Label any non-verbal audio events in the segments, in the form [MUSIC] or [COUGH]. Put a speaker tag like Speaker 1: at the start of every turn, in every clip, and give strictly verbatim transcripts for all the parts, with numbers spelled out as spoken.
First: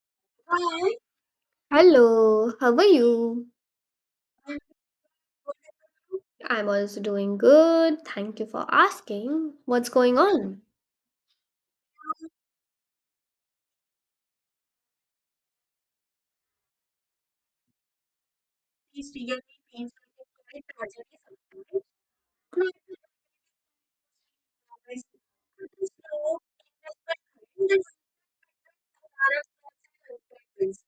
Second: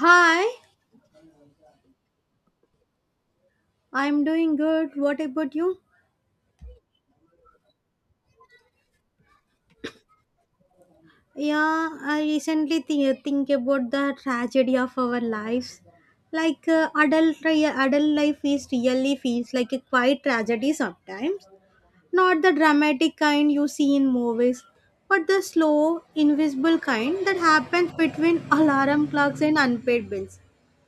Speaker 1: Hi,
Speaker 2: Hi. Hello, how are you?
Speaker 1: I'm doing
Speaker 2: I'm
Speaker 1: good. What about you?
Speaker 2: good. I'm also doing good. Thank you for asking. What's going on?
Speaker 1: Yeah, I recently thi- think about the tragedy of our lives. Like uh, adult ri- adult life is
Speaker 2: These
Speaker 1: really
Speaker 2: really
Speaker 1: feels like a
Speaker 2: things
Speaker 1: quiet
Speaker 2: are quite
Speaker 1: tragedy
Speaker 2: tragedy
Speaker 1: sometimes.
Speaker 2: sometimes.
Speaker 1: Not the
Speaker 2: Not to
Speaker 1: dramatic kind you see in movies,
Speaker 2: always
Speaker 1: but the
Speaker 2: but to
Speaker 1: slow,
Speaker 2: slow
Speaker 1: invisible kind that
Speaker 2: investment
Speaker 1: happens between [LAUGHS] alarm
Speaker 2: that
Speaker 1: clocks and
Speaker 2: are
Speaker 1: unpaid bills.
Speaker 2: consequences.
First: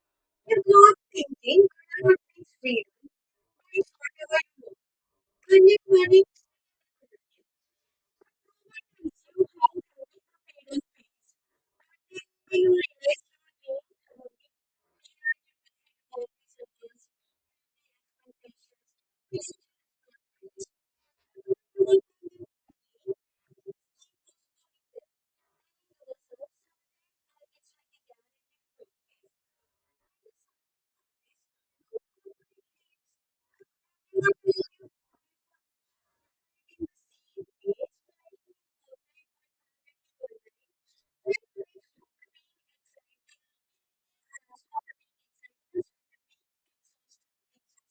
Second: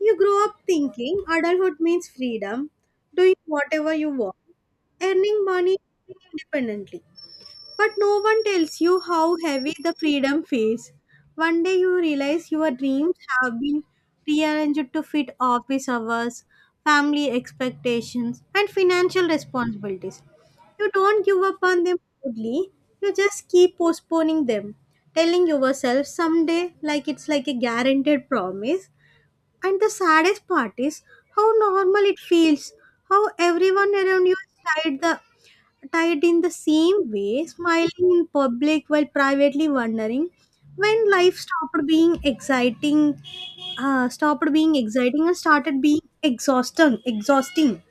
Speaker 1: You grow
Speaker 2: You're
Speaker 1: up
Speaker 2: not
Speaker 1: thinking
Speaker 2: thinking,
Speaker 1: adulthood
Speaker 2: but
Speaker 1: means
Speaker 2: I'm at least
Speaker 1: freedom,
Speaker 2: freedom.
Speaker 1: doing whatever you want,
Speaker 2: Whatever you want.
Speaker 1: earning
Speaker 2: Can you
Speaker 1: money
Speaker 2: manage?
Speaker 1: independently.
Speaker 2: No
Speaker 1: But no one tells you
Speaker 2: you
Speaker 1: how
Speaker 2: how
Speaker 1: heavy
Speaker 2: to make
Speaker 1: the freedom
Speaker 2: the freedom.
Speaker 1: feels. One day you realize your dreams have been rearranged to fit office hours, family expectations, and financial responsibilities. You don't give up on them boldly, you just keep postponing them, telling yourself someday like it's like a guaranteed promise, and the saddest part is how normal it feels, how everyone around you is tied, the, tied in the same way, smiling in public while privately wondering when life stopped being exciting, uh, stopped being exciting and started being exhausting, exhausting.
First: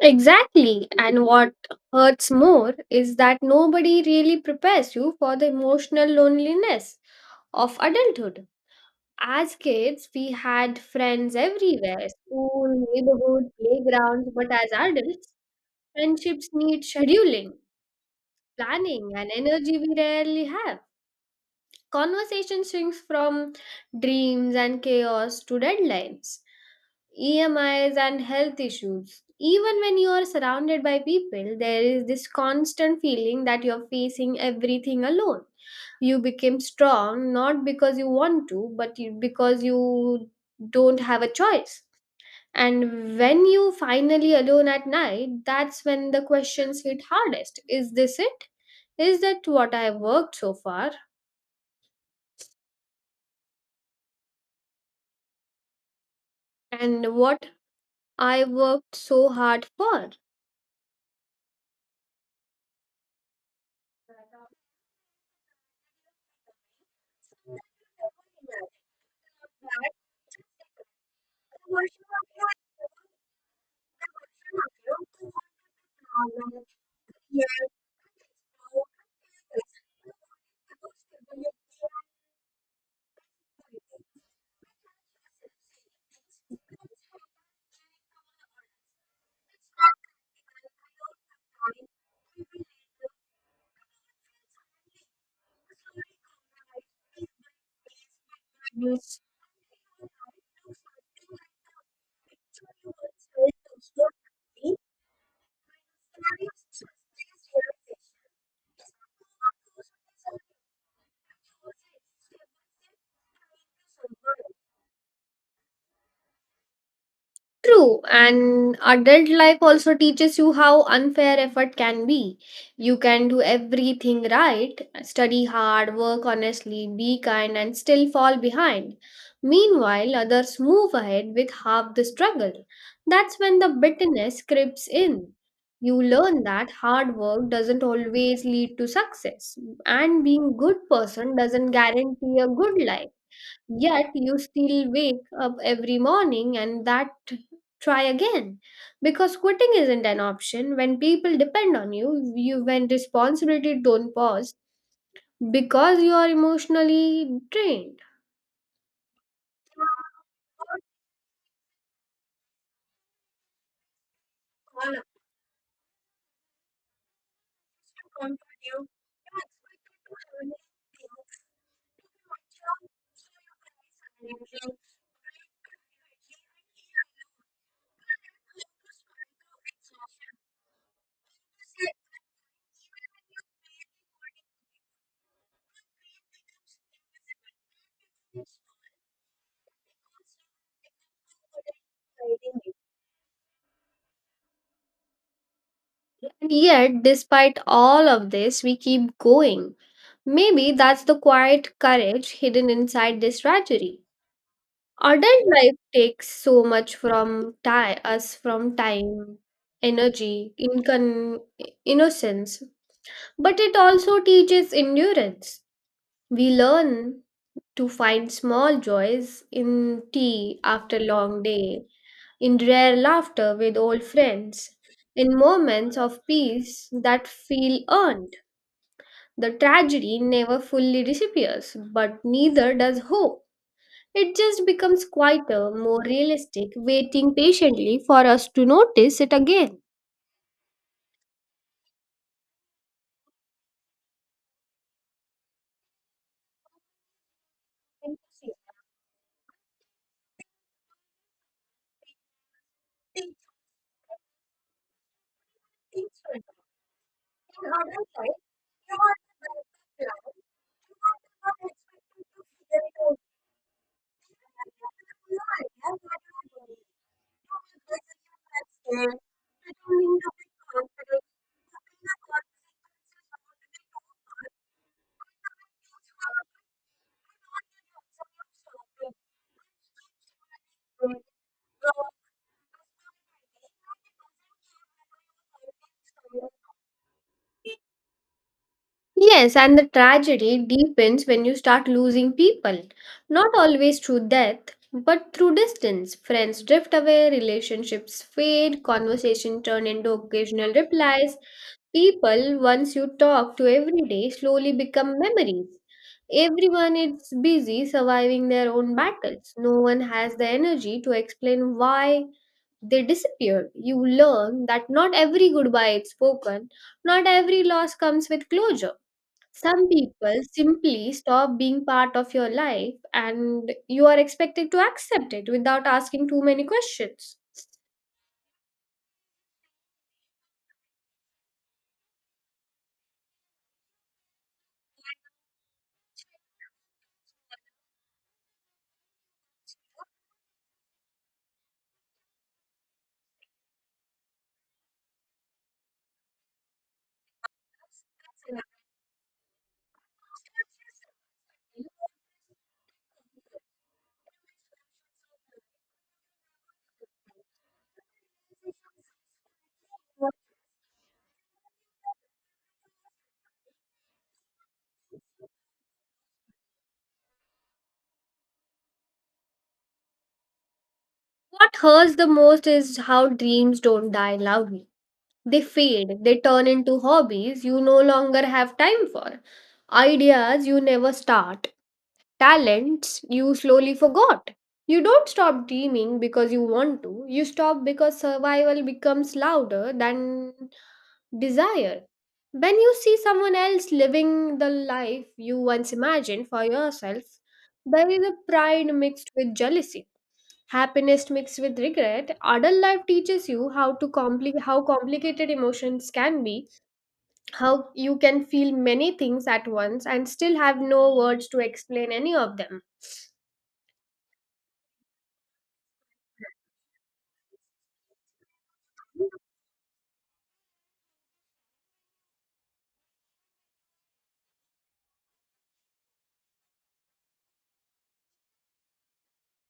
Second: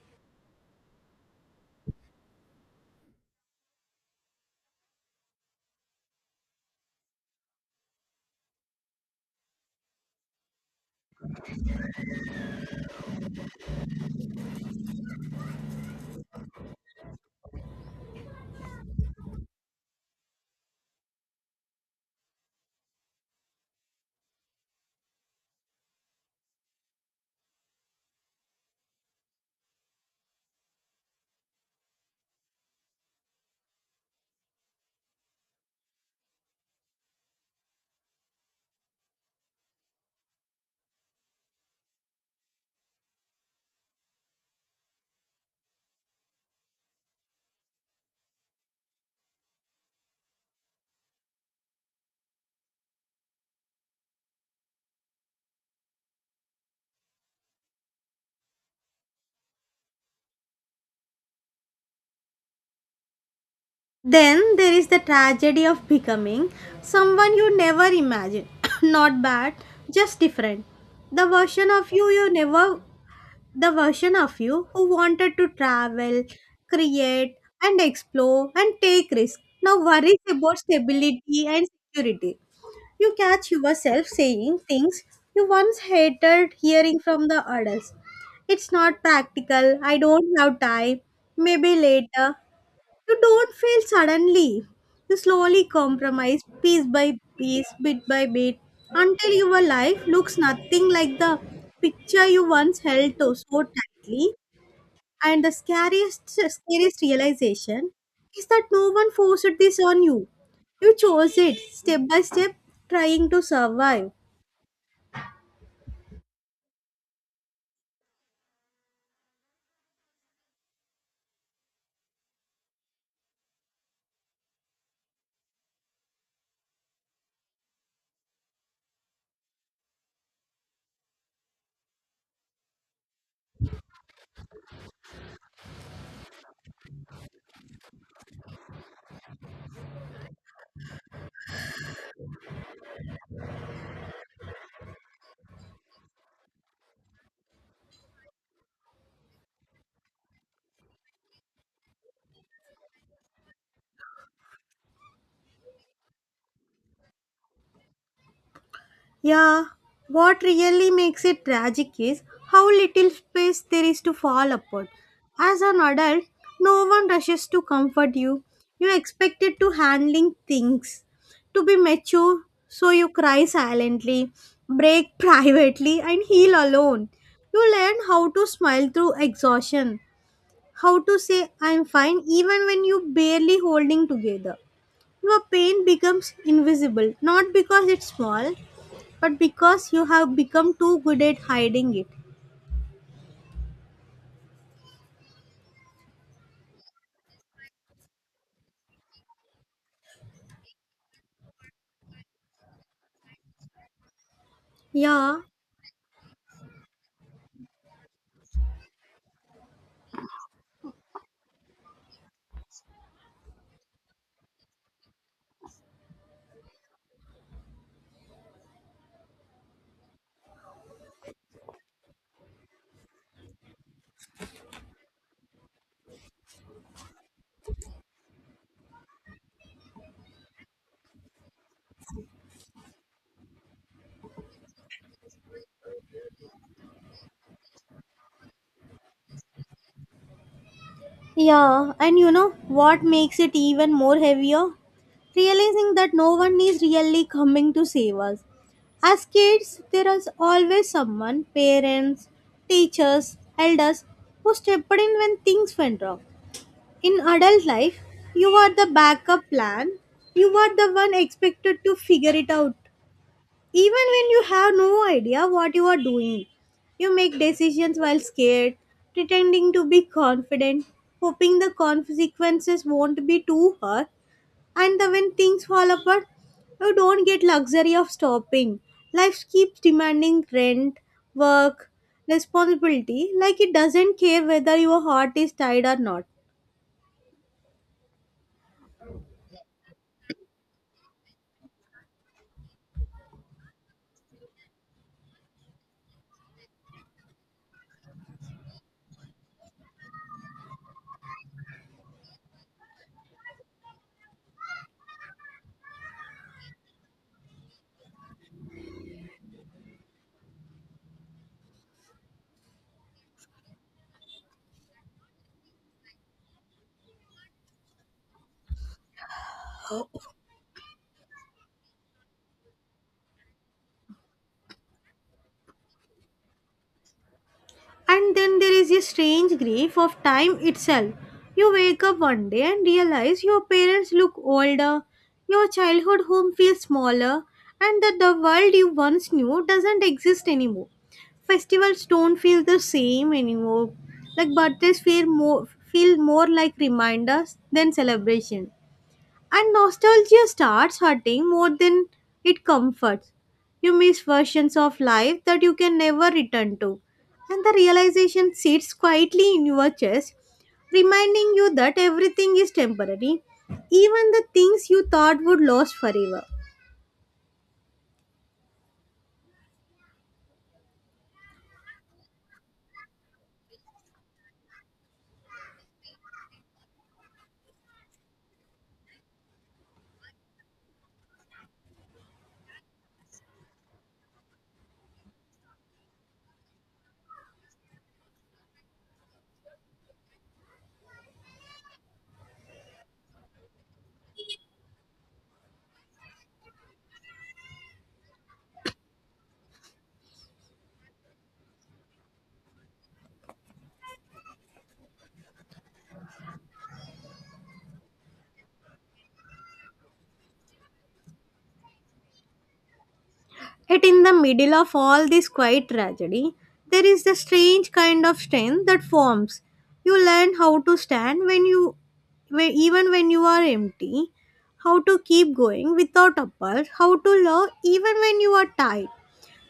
Speaker 2: Exactly. And what hurts more is that nobody really prepares you for the emotional loneliness of adulthood. As kids, we had friends everywhere school, neighborhood, playgrounds, but as adults, friendships need scheduling, planning, and energy we rarely have. Conversation swings from dreams and chaos to deadlines. E M Is and health issues. Even when you are surrounded by people, there is this constant feeling that you're facing everything alone. You became strong not because you want to, but you, because you don't have a choice. And when you finally alone at night, that's when the questions hit hardest. Is this it? Is that what I worked so far? And what I worked so hard for?
Speaker 1: Then there is the tragedy of becoming someone you never imagined. [COUGHS] Not bad, just different. The version of you you never The version of you who wanted to travel, create, and explore and take risks. Now worries about stability and security. You catch yourself saying things you once hated hearing from the adults. It's not practical. I don't have time. Maybe later. You don't fail suddenly. You slowly compromise piece by piece, bit by bit,
Speaker 2: Gracias.
Speaker 1: until your life looks nothing like the picture you once held to so tightly. And the scariest, scariest realization is that no one forced this on you. You chose it step by step, trying to survive.
Speaker 2: True, and adult life also teaches you how unfair effort can be. You can do everything right, study hard, work honestly, be kind, and still fall behind. Meanwhile, others move ahead with half the struggle. That's when the bitterness creeps in. You learn that hard work doesn't always lead to success, and being a good person doesn't guarantee a good life. Yet you still wake up every morning and that try again. Because quitting isn't an option when people depend on you, you when responsibility don't pause because you are emotionally drained.
Speaker 1: Yeah, what really makes it tragic is how little space there is to fall apart. As an adult, no one rushes to comfort you. You're expected to handling things, to be mature, so you cry silently, break [LAUGHS] privately, and heal alone. You learn how to smile through exhaustion, how to say I'm fine even when you barely holding together. Your pain becomes invisible, not because it's small, but because you have become too good at hiding it.
Speaker 2: And yet, despite all of this, we keep going. Maybe that's the quiet courage hidden inside this tragedy.
Speaker 1: Yeah,
Speaker 2: Adult life takes so much from ti us from time, energy, incon- innocence, but it also teaches endurance. We learn to find small joys in tea after long day, in rare laughter with old friends, in moments of peace that feel earned. The tragedy never fully disappears, but neither does hope. It just becomes quieter, more realistic, waiting patiently for us to notice it again.
Speaker 1: yeah, and you know what makes it even more heavier? Realizing that no one is really coming to save us. As kids, there is always someone parents, teachers, elders who stepped in when things went wrong. In adult life, you are the backup plan, you are the one expected to figure it out. Even when you have no idea what you are doing, you make decisions while scared, pretending to be confident, hoping the consequences won't be too hard, and the, when things fall apart, you don't get luxury of stopping. Life keeps demanding rent, work, responsibility, like it doesn't care whether your heart is tied or not.
Speaker 2: Yes, and the tragedy deepens when you start losing people, not always through death, but through distance. Friends drift away, relationships fade, conversation turn into occasional replies. People, once you talk to every day, slowly become memories. Everyone is busy surviving their own battles. No one has the energy to explain why they disappeared. You learn that not every goodbye is spoken, not every loss comes with closure. Some people simply stop being part of your life and you are expected to accept it without asking too many questions.
Speaker 1: And then there is a strange grief of time itself. You wake up one day and realize your parents look older, your childhood home feels smaller, and that the world you once knew doesn't exist anymore. Festivals don't feel the same anymore. Like birthdays feel more feel more like reminders than celebration. And nostalgia starts hurting more than it comforts. You miss versions of life that you can never return to. And the realization sits quietly in your chest, reminding you that everything is temporary, even the things you thought would last forever.
Speaker 2: What hurts the most is how dreams don't die loudly. They fade, they turn into hobbies you no longer have time for, ideas you never start, talents you slowly forgot. You don't stop dreaming because you want to, you stop because survival becomes louder than desire. When you see someone else living the life you once imagined for yourself, there is a pride mixed with jealousy, happiness mixed with regret. Adult life teaches you how to compli- how complicated emotions can be, how you can feel many things at once and still have no words to explain any of them.
Speaker 1: Yet, in the middle of all this quiet tragedy, there is the strange kind of strength that forms. You learn how to stand when you, when, even when you are empty, how to keep going without a uppers, how to love even when you are tired.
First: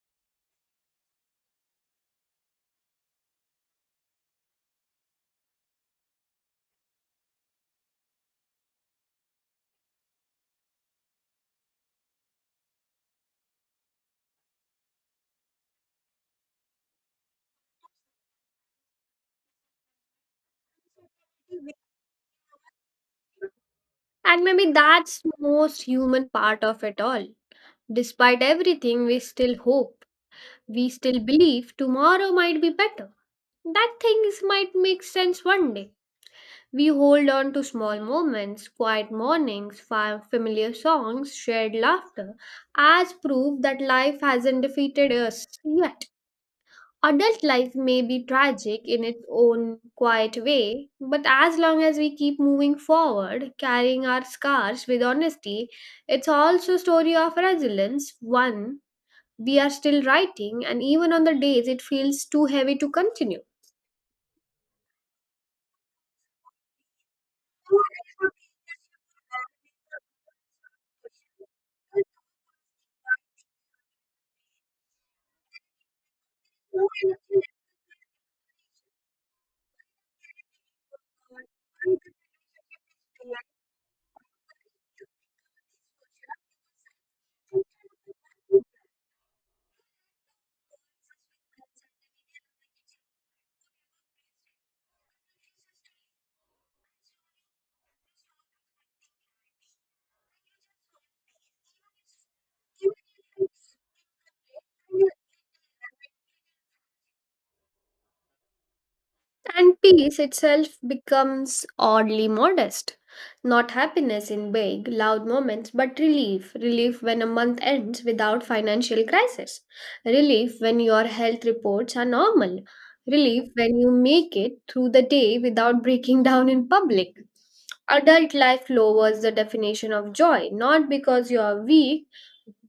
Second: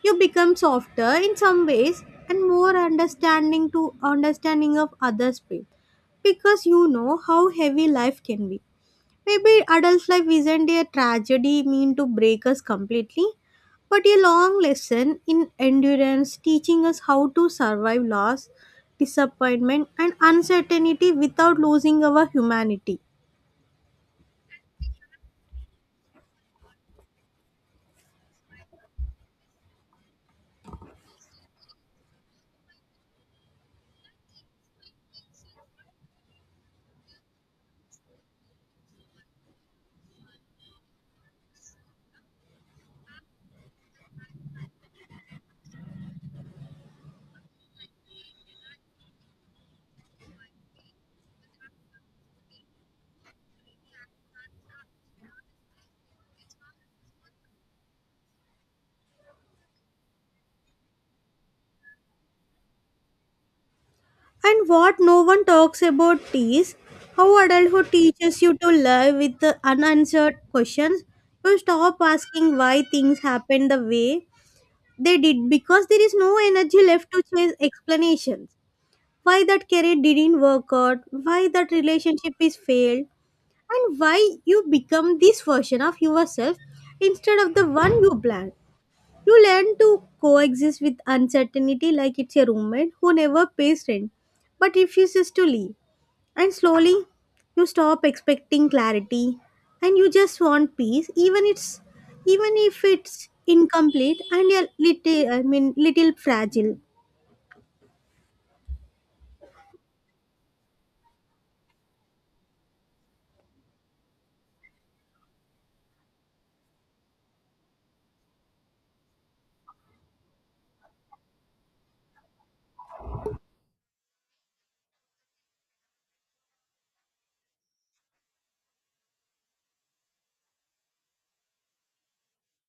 Speaker 1: You become softer in some ways and more understanding to understanding of others' pain because you know how heavy life can be. Maybe adult life isn't a tragedy mean to break us completely, but a long lesson in endurance teaching us how to survive loss, disappointment, and uncertainty without losing our humanity.
Speaker 2: And maybe that's the most human part of it all. Despite everything, we still hope, we still believe tomorrow might be better. That things might make sense one day. We hold on to small moments, quiet mornings, fa- familiar songs, shared laughter, as proof that life hasn't defeated us yet. Adult life may be tragic in its own quiet way, but as long as we keep moving forward, carrying our scars with honesty, it's also a story of resilience, one we are still writing, and even on the days it feels too heavy to continue.
Speaker 1: And what no one talks about is how adulthood teaches you to live with the unanswered questions. You stop asking why things happen the way they did because there is no energy left to chase explanations. Why that career didn't work out, why that relationship is failed, and why you become this version of yourself instead of the one you planned. You learn to coexist with uncertainty like it's a roommate who never pays rent but refuses to leave. And slowly, you stop expecting clarity and you just want peace, even it's even if it's incomplete and a little I mean little fragile.
Speaker 2: And peace itself becomes oddly modest. Not happiness in big, loud moments, but relief. Relief when a month ends without financial crisis. Relief when your health reports are normal. Relief when you make it through the day without breaking [LAUGHS] down in public. Adult life lowers the definition of joy, not because you are weak,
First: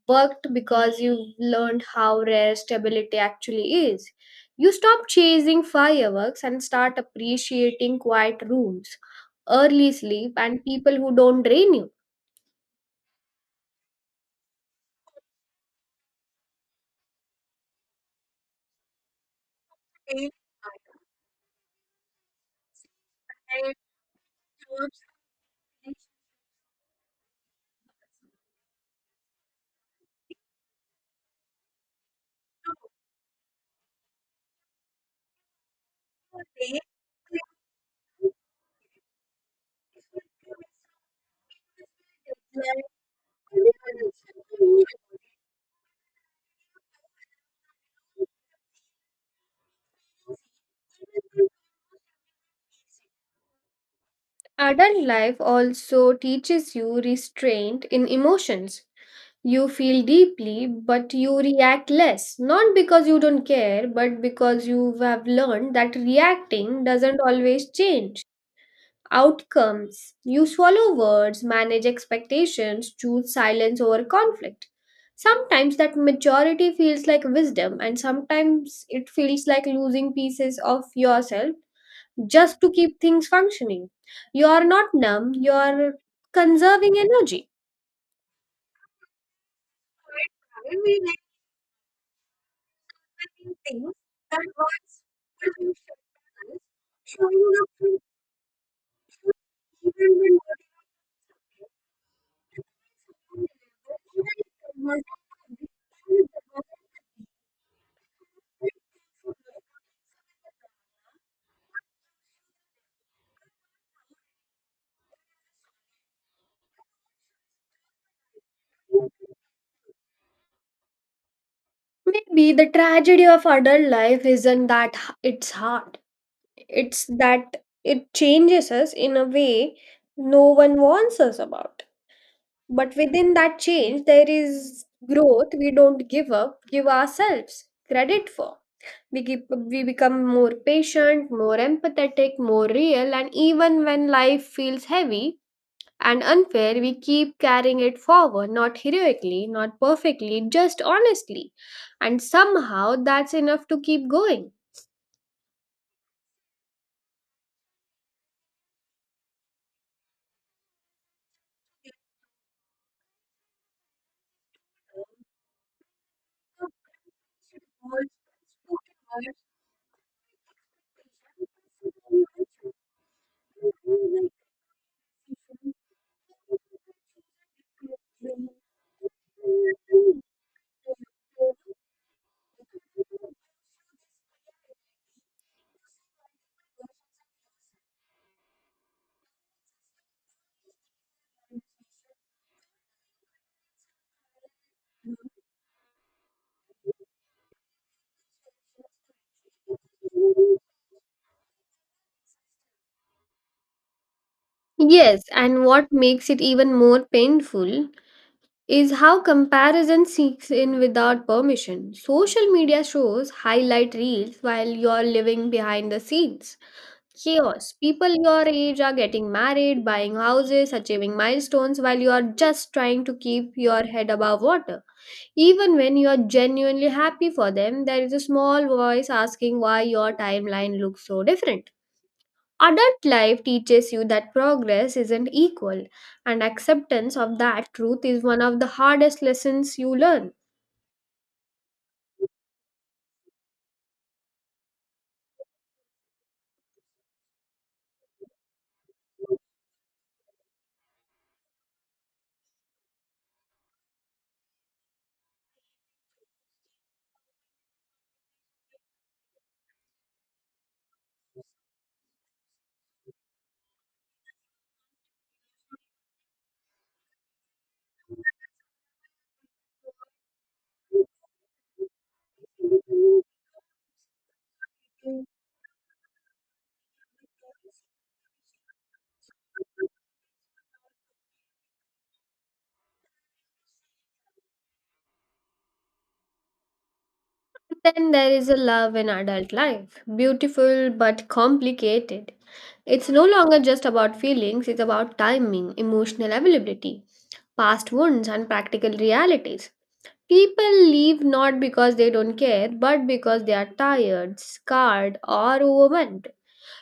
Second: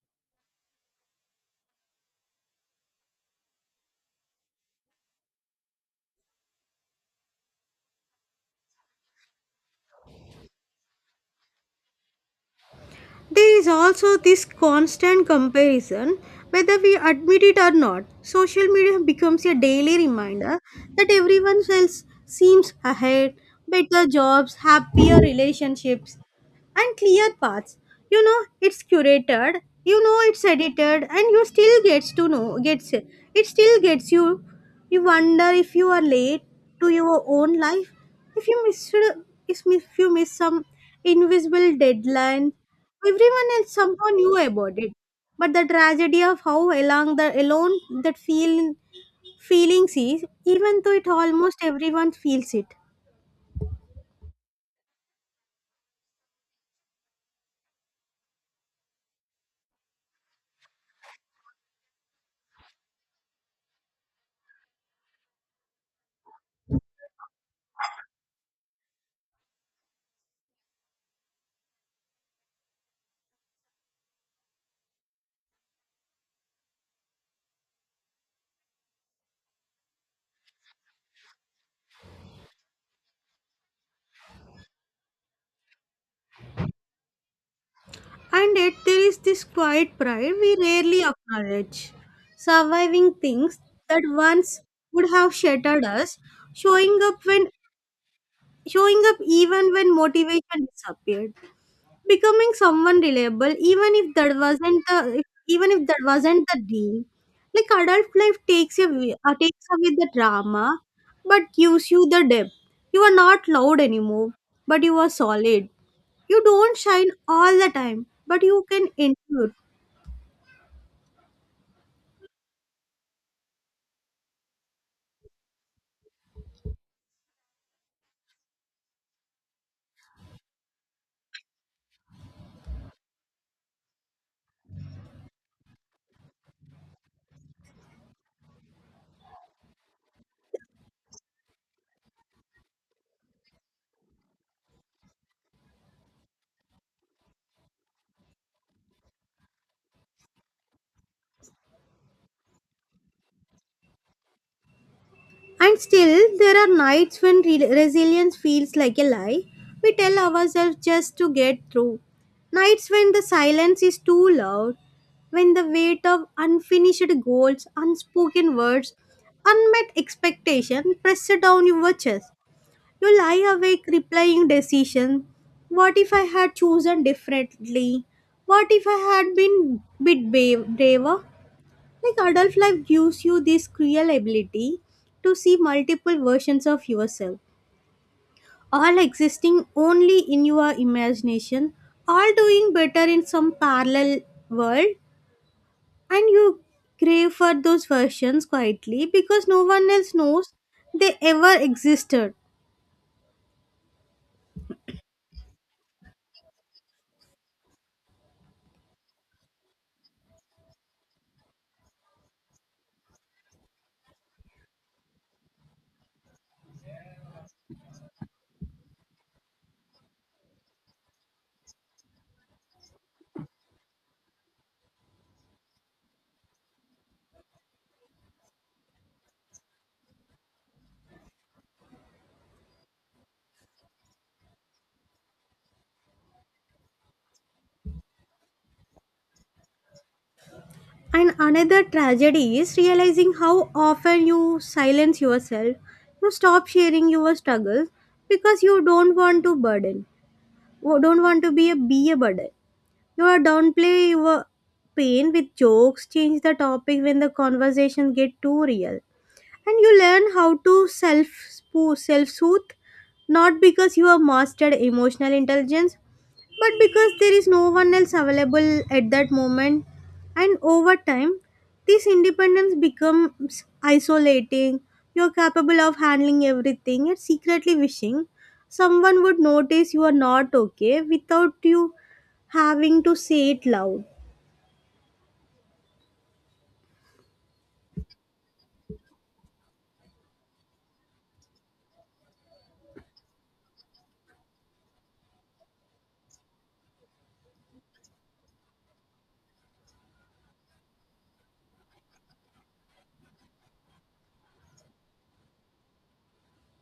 Speaker 2: but because you've learned how rare stability actually is. You stop chasing fireworks and start appreciating quiet rooms, early sleep, and people who don't drain you.
Speaker 1: There is also this constant comparison, whether we admit it or not. Social media becomes a daily reminder that everyone else seems ahead, better jobs, happier relationships, and clear paths. You know it's curated, you know it's edited, and you still gets to know gets it still gets you. You wonder if you are late to your own life, if you miss if miss- if you miss some invisible deadline. Everyone else somehow knew about it, but the tragedy of how along the alone that feel feelings is, even though it almost everyone feels it.
Speaker 2: Adult life also teaches you restraint in emotions. You feel deeply, but you react less. Not because you don't care, but because you have learned that reacting doesn't always change outcomes. You swallow words, manage expectations, choose silence over conflict. Sometimes that maturity feels like wisdom, and sometimes it feels like losing pieces of yourself just to keep things functioning. You are not numb, you are conserving energy.
Speaker 1: And yet, there is this quiet pride we rarely acknowledge. Surviving things that once would have shattered us, showing up when showing up even when motivation disappeared becoming someone reliable even if that wasn't the if, even if that wasn't the dream. Like adult life takes away uh, takes away the drama but gives you the depth. You are not loud anymore but you are solid. You don't shine all the time but you can endure.
Speaker 2: Maybe the tragedy of adult life isn't that h- it's hard. It's that it changes us in a way no one warns us about. But within that change, there is growth we don't give up, give ourselves credit for. We, keep, we become more patient, more empathetic, more real, and even when life feels heavy, and unfair, we keep carrying it forward, not heroically, not perfectly, just honestly. And somehow that's enough to keep going.
Speaker 1: And still, there are nights when re- resilience feels like a lie. We tell ourselves just to get through. Nights when the silence is too loud, when the weight of unfinished goals, unspoken words, unmet expectation press down your chest. You lie awake replying decision. What if I had chosen differently? What if I had been bit ba- braver? Like adult life gives you this cruel ability to see multiple versions of yourself, all existing only in your imagination, all doing better in some parallel world, and you crave for those versions quietly because no one else knows they ever existed.
Speaker 2: Yes, and what makes it even more painful is how comparison seeks in without permission. Social media shows highlight reels while you're living behind the scenes. Chaos. People your age are getting married, buying houses, achieving milestones while you are just trying to keep your head above water. Even when you are genuinely happy for them, there is a small voice asking why your timeline looks so different. Adult life teaches you that progress isn't equal, and acceptance of that truth is one of the hardest lessons you learn.
Speaker 1: And another tragedy is realizing how often you silence yourself. You stop sharing your struggles because you don't want to burden, or don't want to be a be a burden. You are downplay your pain with jokes, change the topic when the conversation get too real. And you learn how to self self soothe not because you are mastered emotional intelligence but because there is no one else available at that moment and over time this independence becomes isolating. You're capable of handling everything and secretly wishing someone would notice you are not okay without you having to say it loud.
Speaker 2: Then there is a love in adult life, beautiful but complicated. It's no longer just about feelings, it's about timing, emotional availability, past wounds, and practical realities. People leave not because they don't care, but because they are tired, scarred, or overwhelmed.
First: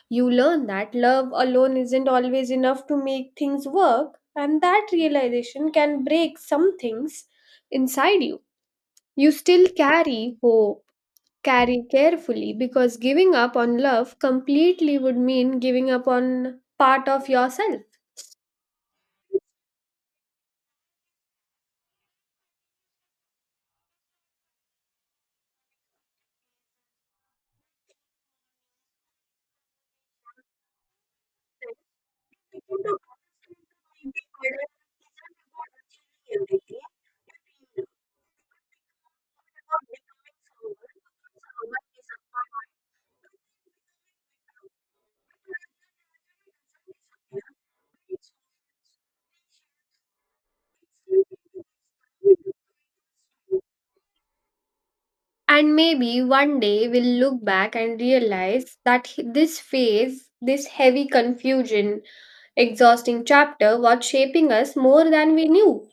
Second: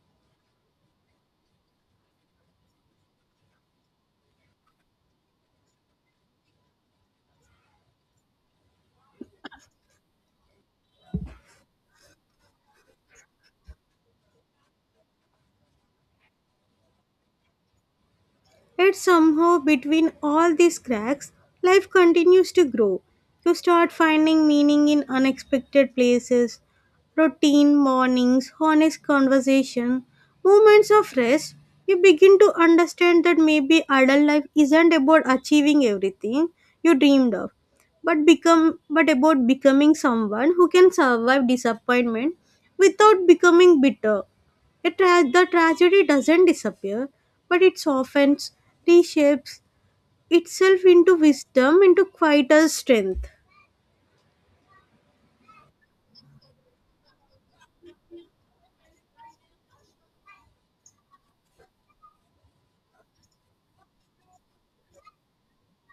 Speaker 2: You learn that love alone isn't always enough to make things work, and that realization can break some things inside you. You still carry hope, carry carefully, because giving up on love completely would mean giving up on part of yourself.
Speaker 1: Yet somehow, between all these cracks, life continues to grow. You start finding meaning in unexpected places, routine mornings, honest conversation, moments of rest. You begin to understand that maybe adult life isn't about achieving everything you dreamed of, but become but about becoming someone who can survive disappointment without becoming bitter. It tra- the tragedy doesn't disappear, but it softens, reshapes itself into wisdom, into quieter strength.
Speaker 2: And maybe one day we'll look back and realize that he- this phase, this heavy confusion, exhausting chapter was shaping us more than we knew.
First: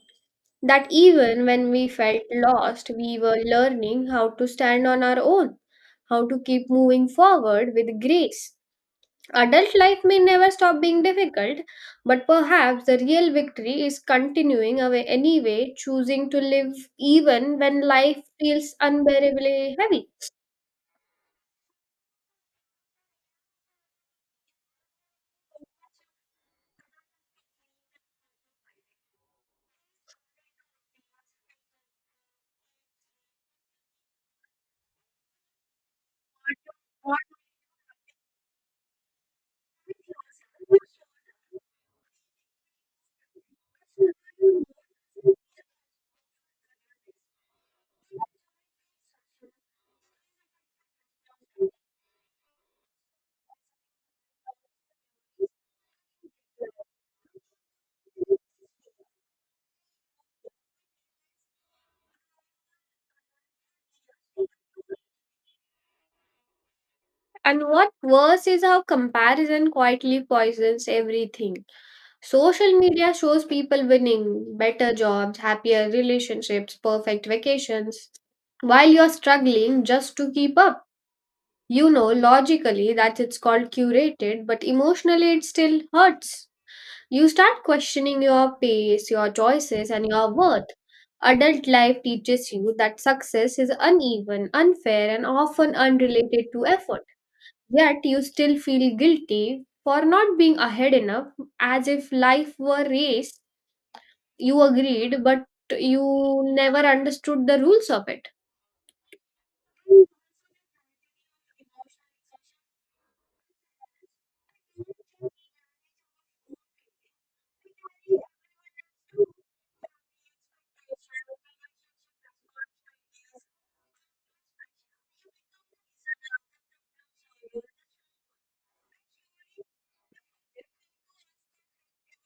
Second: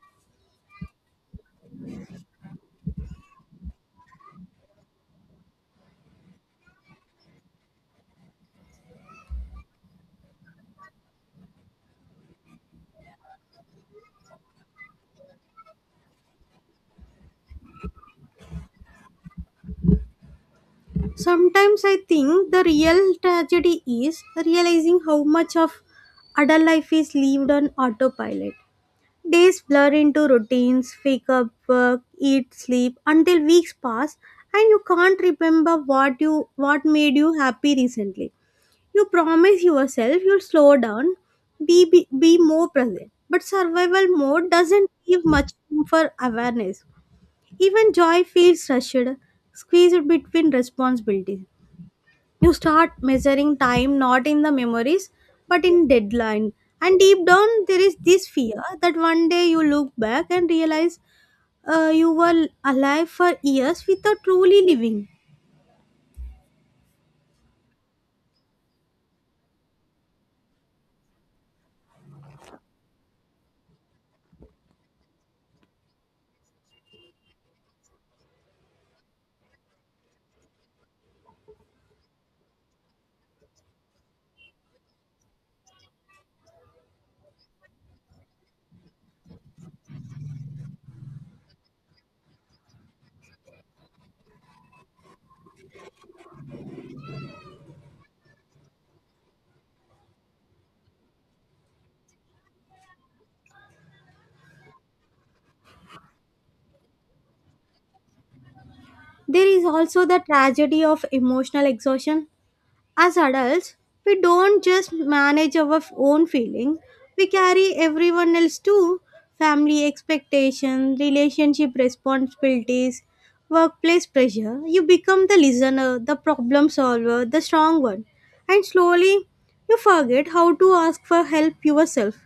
Speaker 2: That even when we felt lost, we were learning how to stand on our own, how to keep moving forward with grace. Adult life may never stop being difficult, but perhaps the real victory is continuing away anyway, choosing to live even when life feels unbearably heavy.
Speaker 1: Sometimes I think the real tragedy is realizing how much of adult life is lived on autopilot. Days blur into routines, wake up, work, eat, sleep until weeks pass and you can't remember what you what made you happy recently. You promise yourself you'll slow down, be, be, be more present. But survival mode doesn't leave much room for awareness. Even joy feels rushed, squeezed between responsibilities. You start measuring time not in the memories but in deadline. And deep down, there is this fear that one day you look back and realize uh, you were alive for years without truly living.
Speaker 2: And what worse is how comparison quietly poisons everything. Social media shows people winning, better jobs, happier relationships, perfect vacations, while you're struggling just to keep up. You know, logically, that it's called curated, but emotionally, it still hurts. You start questioning your pace, your choices, and your worth. Adult life teaches you that success is uneven, unfair, and often unrelated to effort. Yet you still feel guilty for not being ahead enough, as if life were race you agreed, but you never understood the rules of it.
Speaker 1: There is also the tragedy of emotional exhaustion. As adults, we don't just manage our f- own feelings, we carry everyone else too. Family expectations, relationship responsibilities, workplace pressure. You become the listener, the problem solver, the strong one. And slowly, you forget how to ask for help yourself.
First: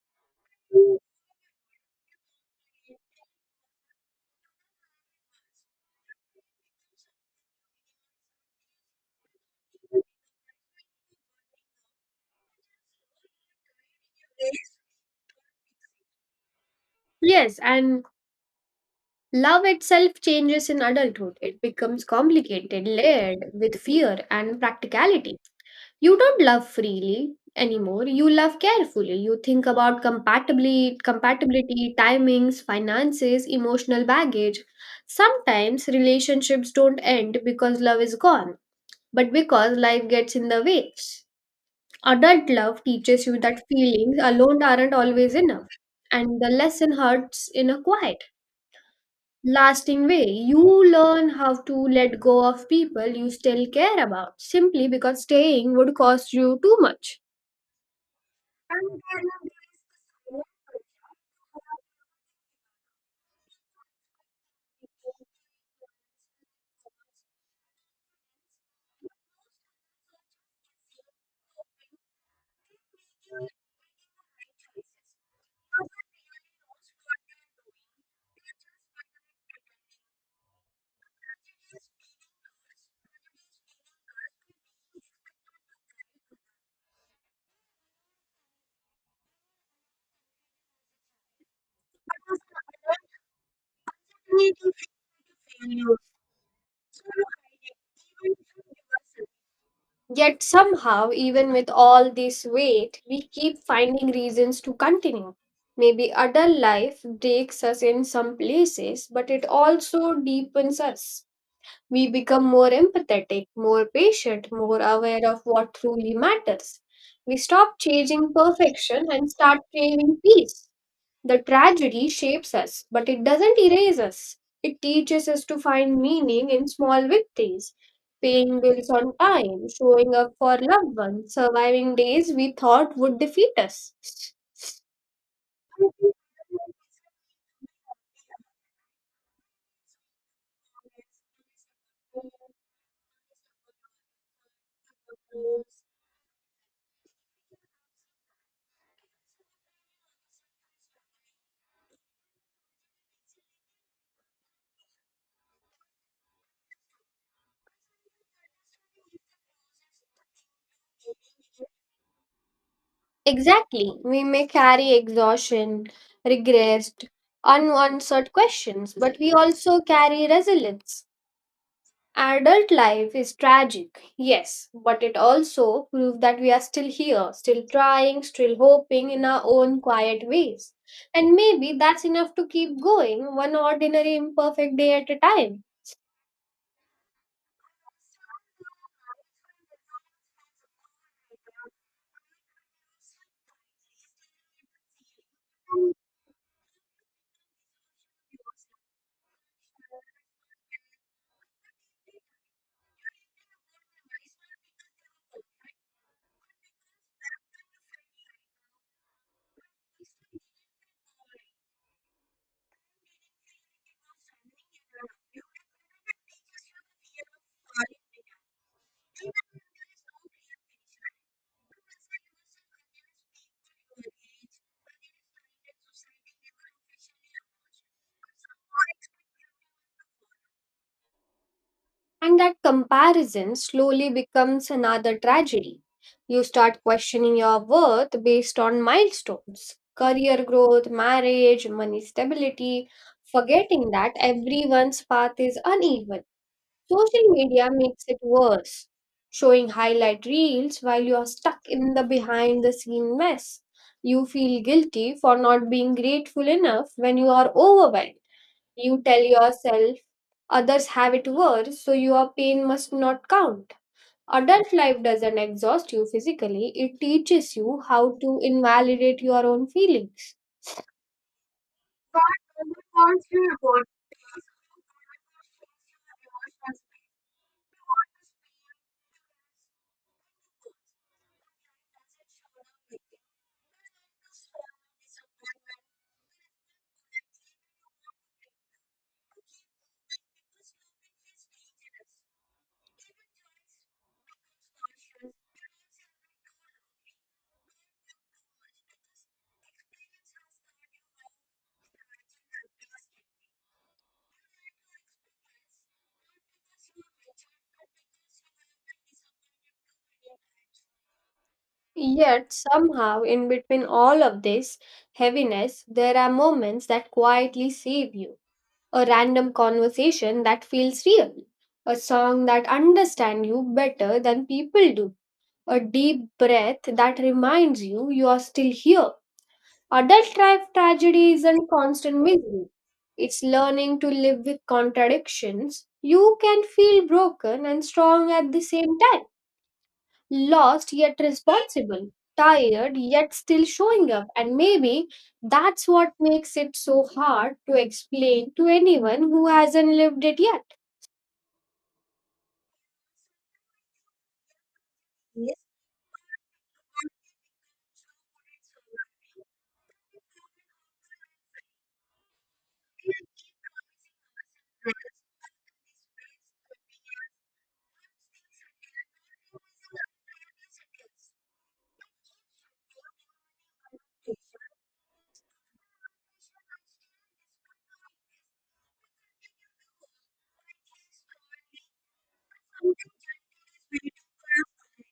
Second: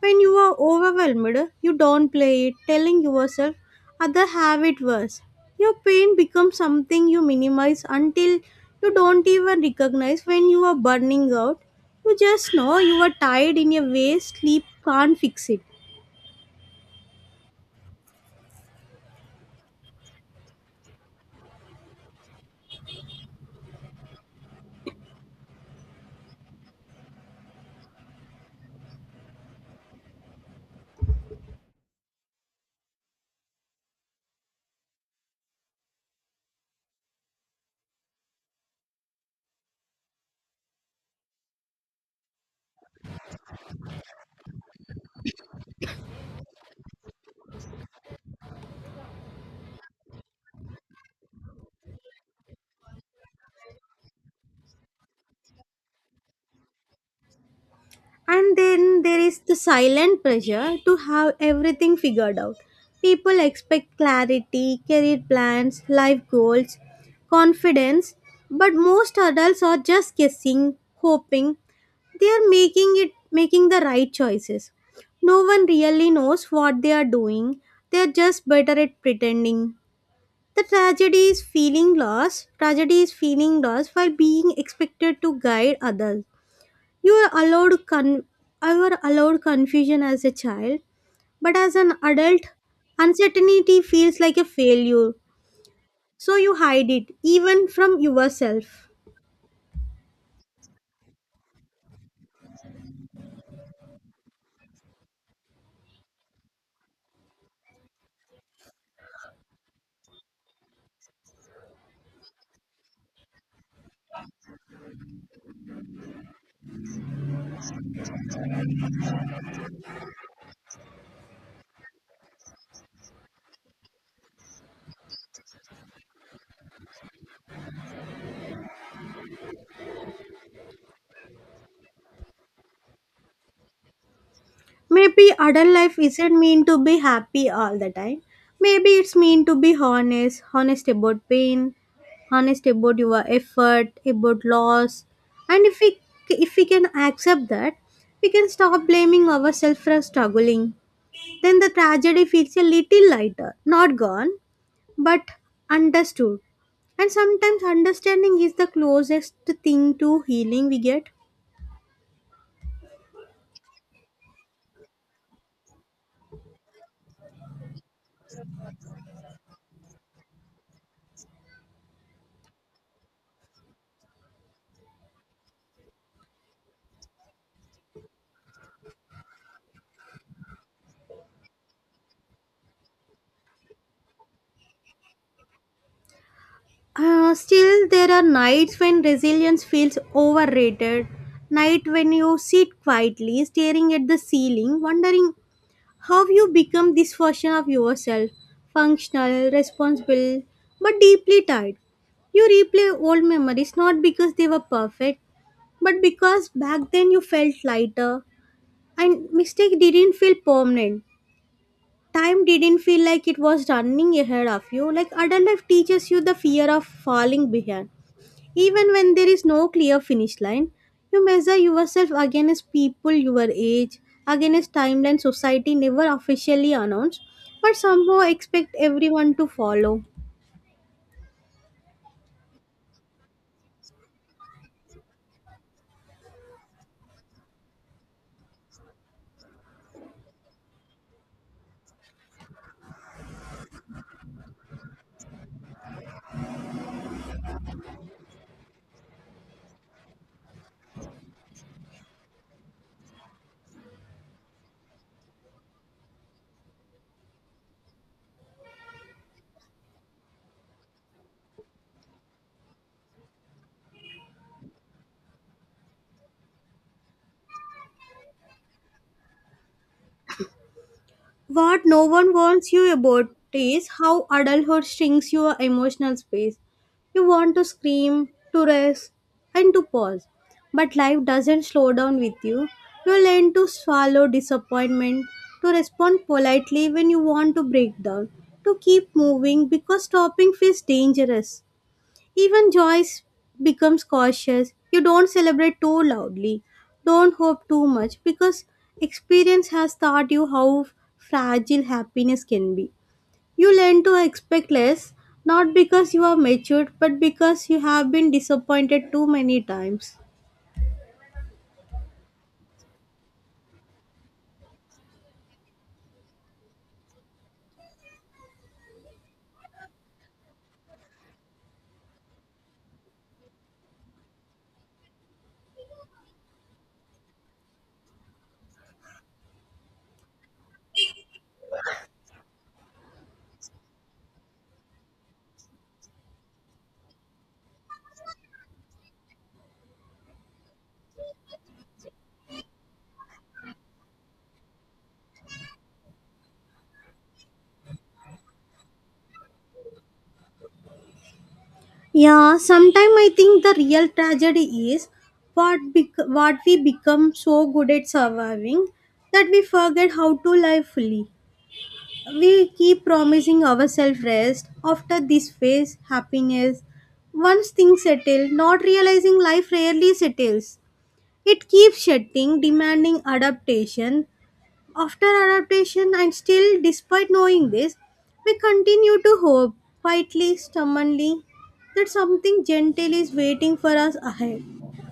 Speaker 1: When you are overwhelmed, you don't play it, telling yourself others have it worse. Your pain becomes something you minimize until you don't even recognize when you are burning out. You just know you are tired in a way sleep can't fix it.
Speaker 2: Yes, and love itself changes in adulthood. It becomes complicated, layered with fear and practicality. You don't love freely anymore. You love carefully. You think about compatibility, compatibility, timings, finances, emotional baggage. Sometimes relationships don't end because love is gone, but because life gets in the way. Adult love teaches you that feelings alone aren't always enough, and the lesson hurts in a quiet, lasting way. You learn how to let go of people you still care about simply because staying would cost you too much.
Speaker 1: And then there is the silent pressure to have everything figured out. People expect clarity, career plans, life goals, confidence, but most adults are just guessing, hoping they are making it making the right choices. No one really knows what they are doing. They are just better at pretending. The tragedy is feeling lost. Tragedy is feeling lost while being expected to guide others. You are allowed con- you are allowed confusion as a child, but as an adult, uncertainty feels like a failure. So you hide it, even from yourself.
Speaker 2: Yet somehow, even with all this weight, we keep finding reasons to continue. Maybe adult life breaks us in some places, but it also deepens us. We become more empathetic, more patient, more aware of what truly matters. We stop chasing perfection and start craving peace. The tragedy shapes us, but it doesn't erase us. It teaches us to find meaning in small victories, paying bills on time, showing up for loved ones, surviving days we thought would defeat us.
Speaker 1: Maybe adult life isn't meant to be happy all the time. Maybe it's meant to be honest, honest about pain, honest about your effort, about loss. And if we if we can accept that, we can stop blaming ourselves for struggling. Then the tragedy feels a little lighter, not gone, but understood. And sometimes understanding is the closest thing to healing we get.
Speaker 2: Exactly, we may carry exhaustion, regrets, unanswered questions, but we also carry resilience. Adult life is tragic, yes, but it also proves that we are still here, still trying, still hoping in our own quiet ways. And maybe that's enough to keep going, one ordinary imperfect day at a time.
Speaker 1: Uh, still, there are nights when resilience feels overrated. Night when you sit quietly, staring at the ceiling, wondering how you become this version of yourself, functional, responsible, but deeply tired. You replay old memories not because they were perfect, but because back then you felt lighter and mistake didn't feel permanent. Time didn't feel like it was running ahead of you. Like adult life teaches you the fear of falling behind. Even when there is no clear finish line, you measure yourself against people your age, against timeline society never officially announced, but somehow expect everyone to follow.
Speaker 2: And that comparison slowly becomes another tragedy. You start questioning your worth based on milestones, career growth, marriage, money stability, forgetting that everyone's path is uneven. Social media makes it worse, showing highlight reels while you are stuck in the behind the scene mess. You feel guilty for not being grateful enough when you are overwhelmed. You tell yourself others have it worse, so your pain must not count. Adult life doesn't exhaust you physically, it teaches you how to invalidate your own feelings.
Speaker 1: What no one warns you about is how adulthood shrinks your emotional space. You want to scream, to rest, and to pause. But life doesn't slow down with you. You learn to swallow disappointment, to respond politely when you want to break down, to keep moving because stopping feels dangerous. Even Joyce becomes cautious. You don't celebrate too loudly. Don't hope too much because experience has taught you how fragile happiness can be. You learn to expect less, not because you are matured, but because you have been disappointed too many times.
Speaker 2: Yet, somehow, in between all of this heaviness, there are moments that quietly save you a random conversation that feels real, a song that understands you better than people do, a deep breath that reminds you you are still here. Adult life tragedy isn't constant misery. It's learning to live with contradictions. You can feel broken and strong at the same time. Lost yet responsible, tired yet still showing up, and maybe that's what makes it so hard to explain to anyone who hasn't lived it yet.
Speaker 1: Yeah, sometimes I think the real tragedy is what bec- what we become so good at surviving that we forget how to live fully. We keep promising ourselves rest after this phase, happiness. Once things settle, not realizing life rarely settles. It keeps shifting, demanding adaptation. After adaptation, and still, despite knowing this, we continue to hope, quietly, stubbornly, that something gentle is waiting for us ahead.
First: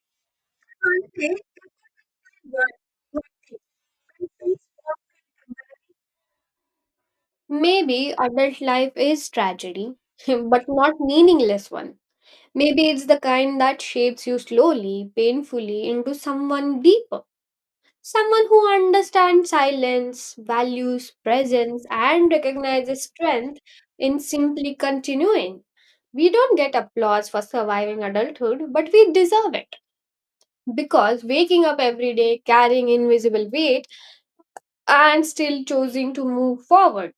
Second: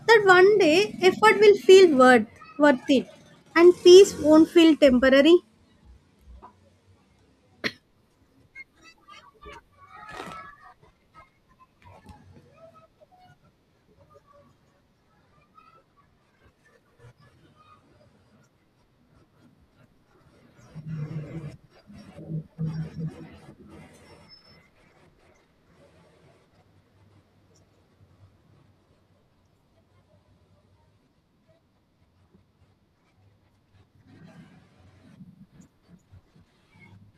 Speaker 1: That one day, effort will feel worth, worth it, and peace won't feel temporary.
Speaker 2: Maybe adult life is tragedy, [LAUGHS] but not meaningless one. Maybe it's the kind that shapes you slowly, painfully into someone deeper. Someone who understands silence, values presence, and recognizes strength in simply continuing. We don't get applause for surviving adulthood, but we deserve it. Because waking up every day carrying invisible weight and still choosing to move forward,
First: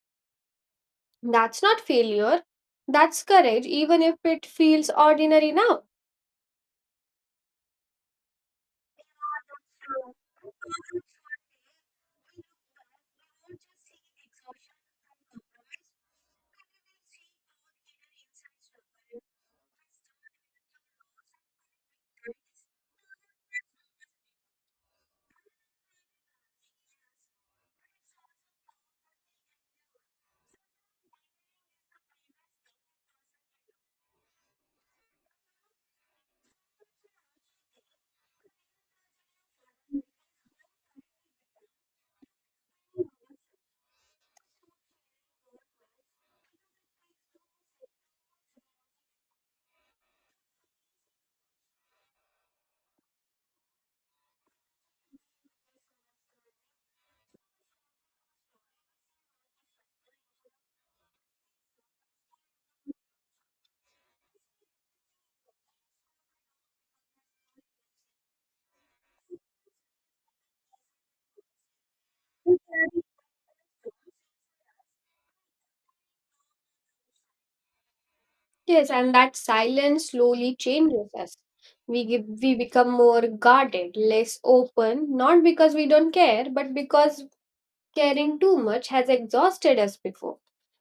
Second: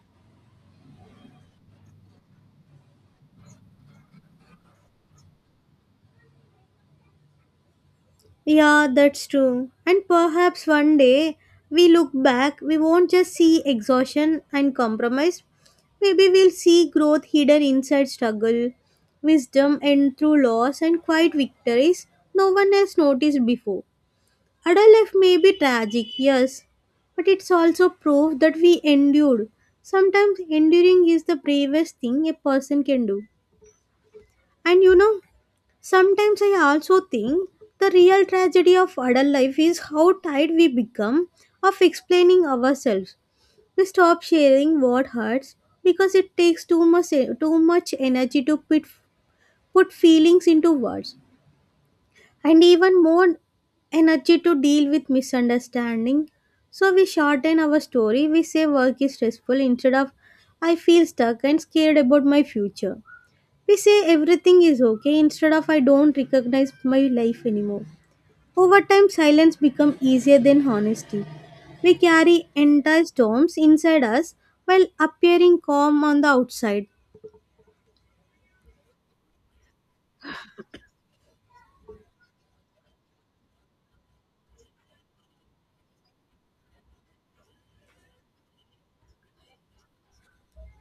Speaker 2: that's not failure, that's courage, even if it feels ordinary now.
Speaker 1: Yeah, that's true. And perhaps one day we look back, we won't just see exhaustion and compromise. Maybe we'll see growth hidden inside struggle, wisdom and through loss and quiet victories no one has noticed before. Adult life may be tragic, yes, but it's also proof that we endured. Sometimes enduring is the bravest thing a person can do. And you know, sometimes I also think the real tragedy of adult life is how tired we become of explaining ourselves. We stop sharing what hurts because it takes too much too much energy to put, put feelings into words and even more energy to deal with misunderstanding. So we shorten our story. We say work is stressful instead of I feel stuck and scared about my future. We say everything is okay instead of I don't recognize my life anymore. Over time, silence become easier than honesty. We carry entire storms inside us while appearing calm on the outside.
Speaker 2: Yes, and that silence slowly changes us. We, give, we become more guarded, less open, not because we don't care, but because caring too much has exhausted us before.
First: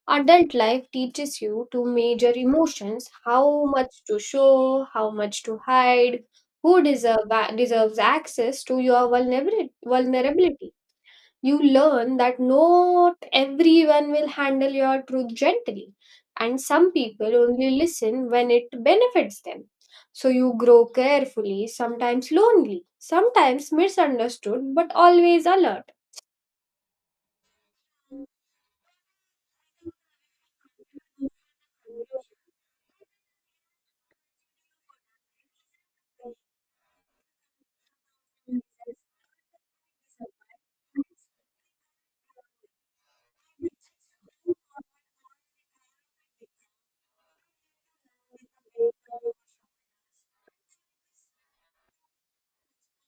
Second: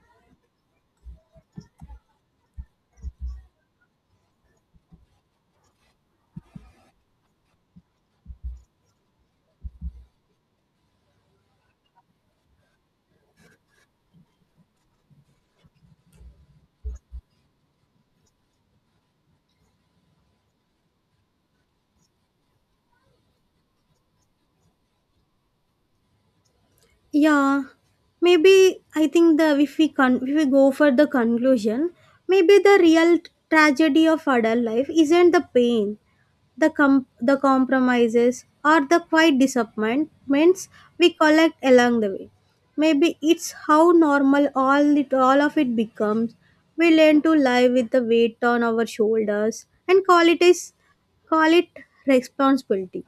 Speaker 2: Adult life teaches you to major emotions, how much to show, how much to hide, who deserve, deserves access to your vulnerabili- vulnerability. You learn that not everyone will handle your truth gently, and some people only listen when it benefits them. So you grow carefully, sometimes lonely, sometimes misunderstood, but always alert.
Speaker 1: Yeah, maybe I think, the if we con- if we go for the conclusion, maybe the real tragedy of adult life isn't the pain, the com- the compromises or the quiet disappointments we collect along the way. Maybe it's how normal all it all of it becomes. We learn to live with the weight on our shoulders and call it is call it responsibility,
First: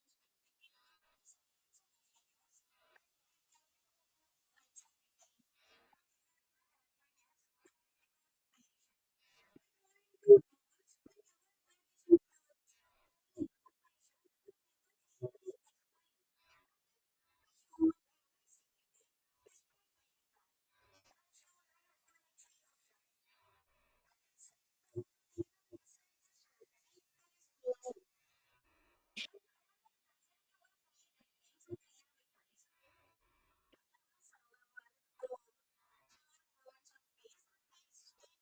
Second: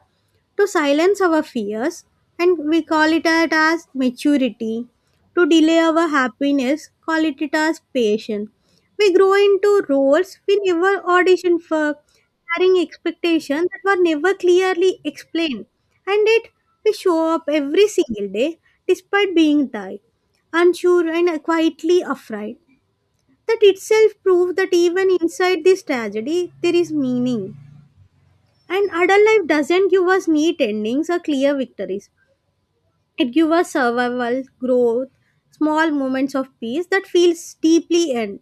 Speaker 1: to silence our fears and we call it out as maturity, to delay our happiness, call it it as patience. We grow into roles we never auditioned for, carrying expectations that were never clearly explained, and yet we show up every single day despite being tired, unsure and quietly afraid. That itself proves that even inside this tragedy there is meaning. And adult life doesn't give us neat endings or clear victories. It gives us survival, growth, small moments of peace that feels deeply earned.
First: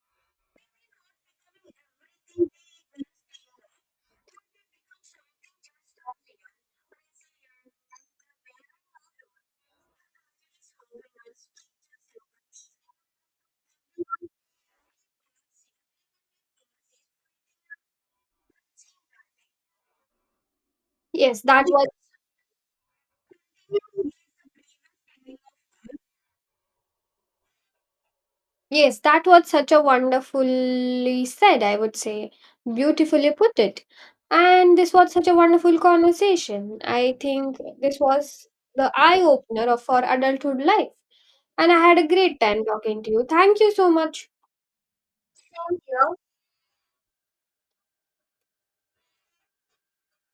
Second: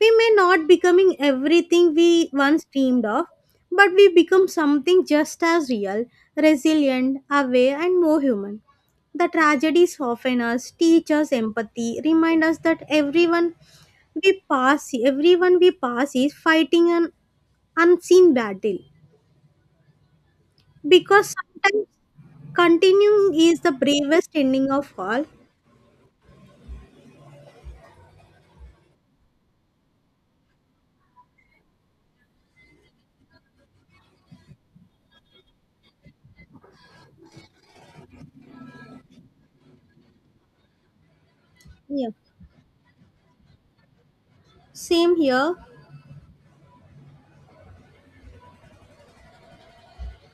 Speaker 1: We may not becoming everything we once dreamed of, but we become something just as real, resilient, aware, and more human. The tragedies soften us, teach us empathy, remind us that everyone we pass, everyone we pass is fighting an unseen battle. Because
Speaker 2: Yes, that was
Speaker 1: sometimes continuing is the bravest ending of all.
Speaker 2: Yes, that was such a wonderfully said, I would say. Beautifully put it. And this was such a wonderful conversation. I think this was the eye opener of for adulthood life. And I had a
Speaker 1: Yeah,
Speaker 2: great time talking to you. Thank you so much.
Speaker 1: same here.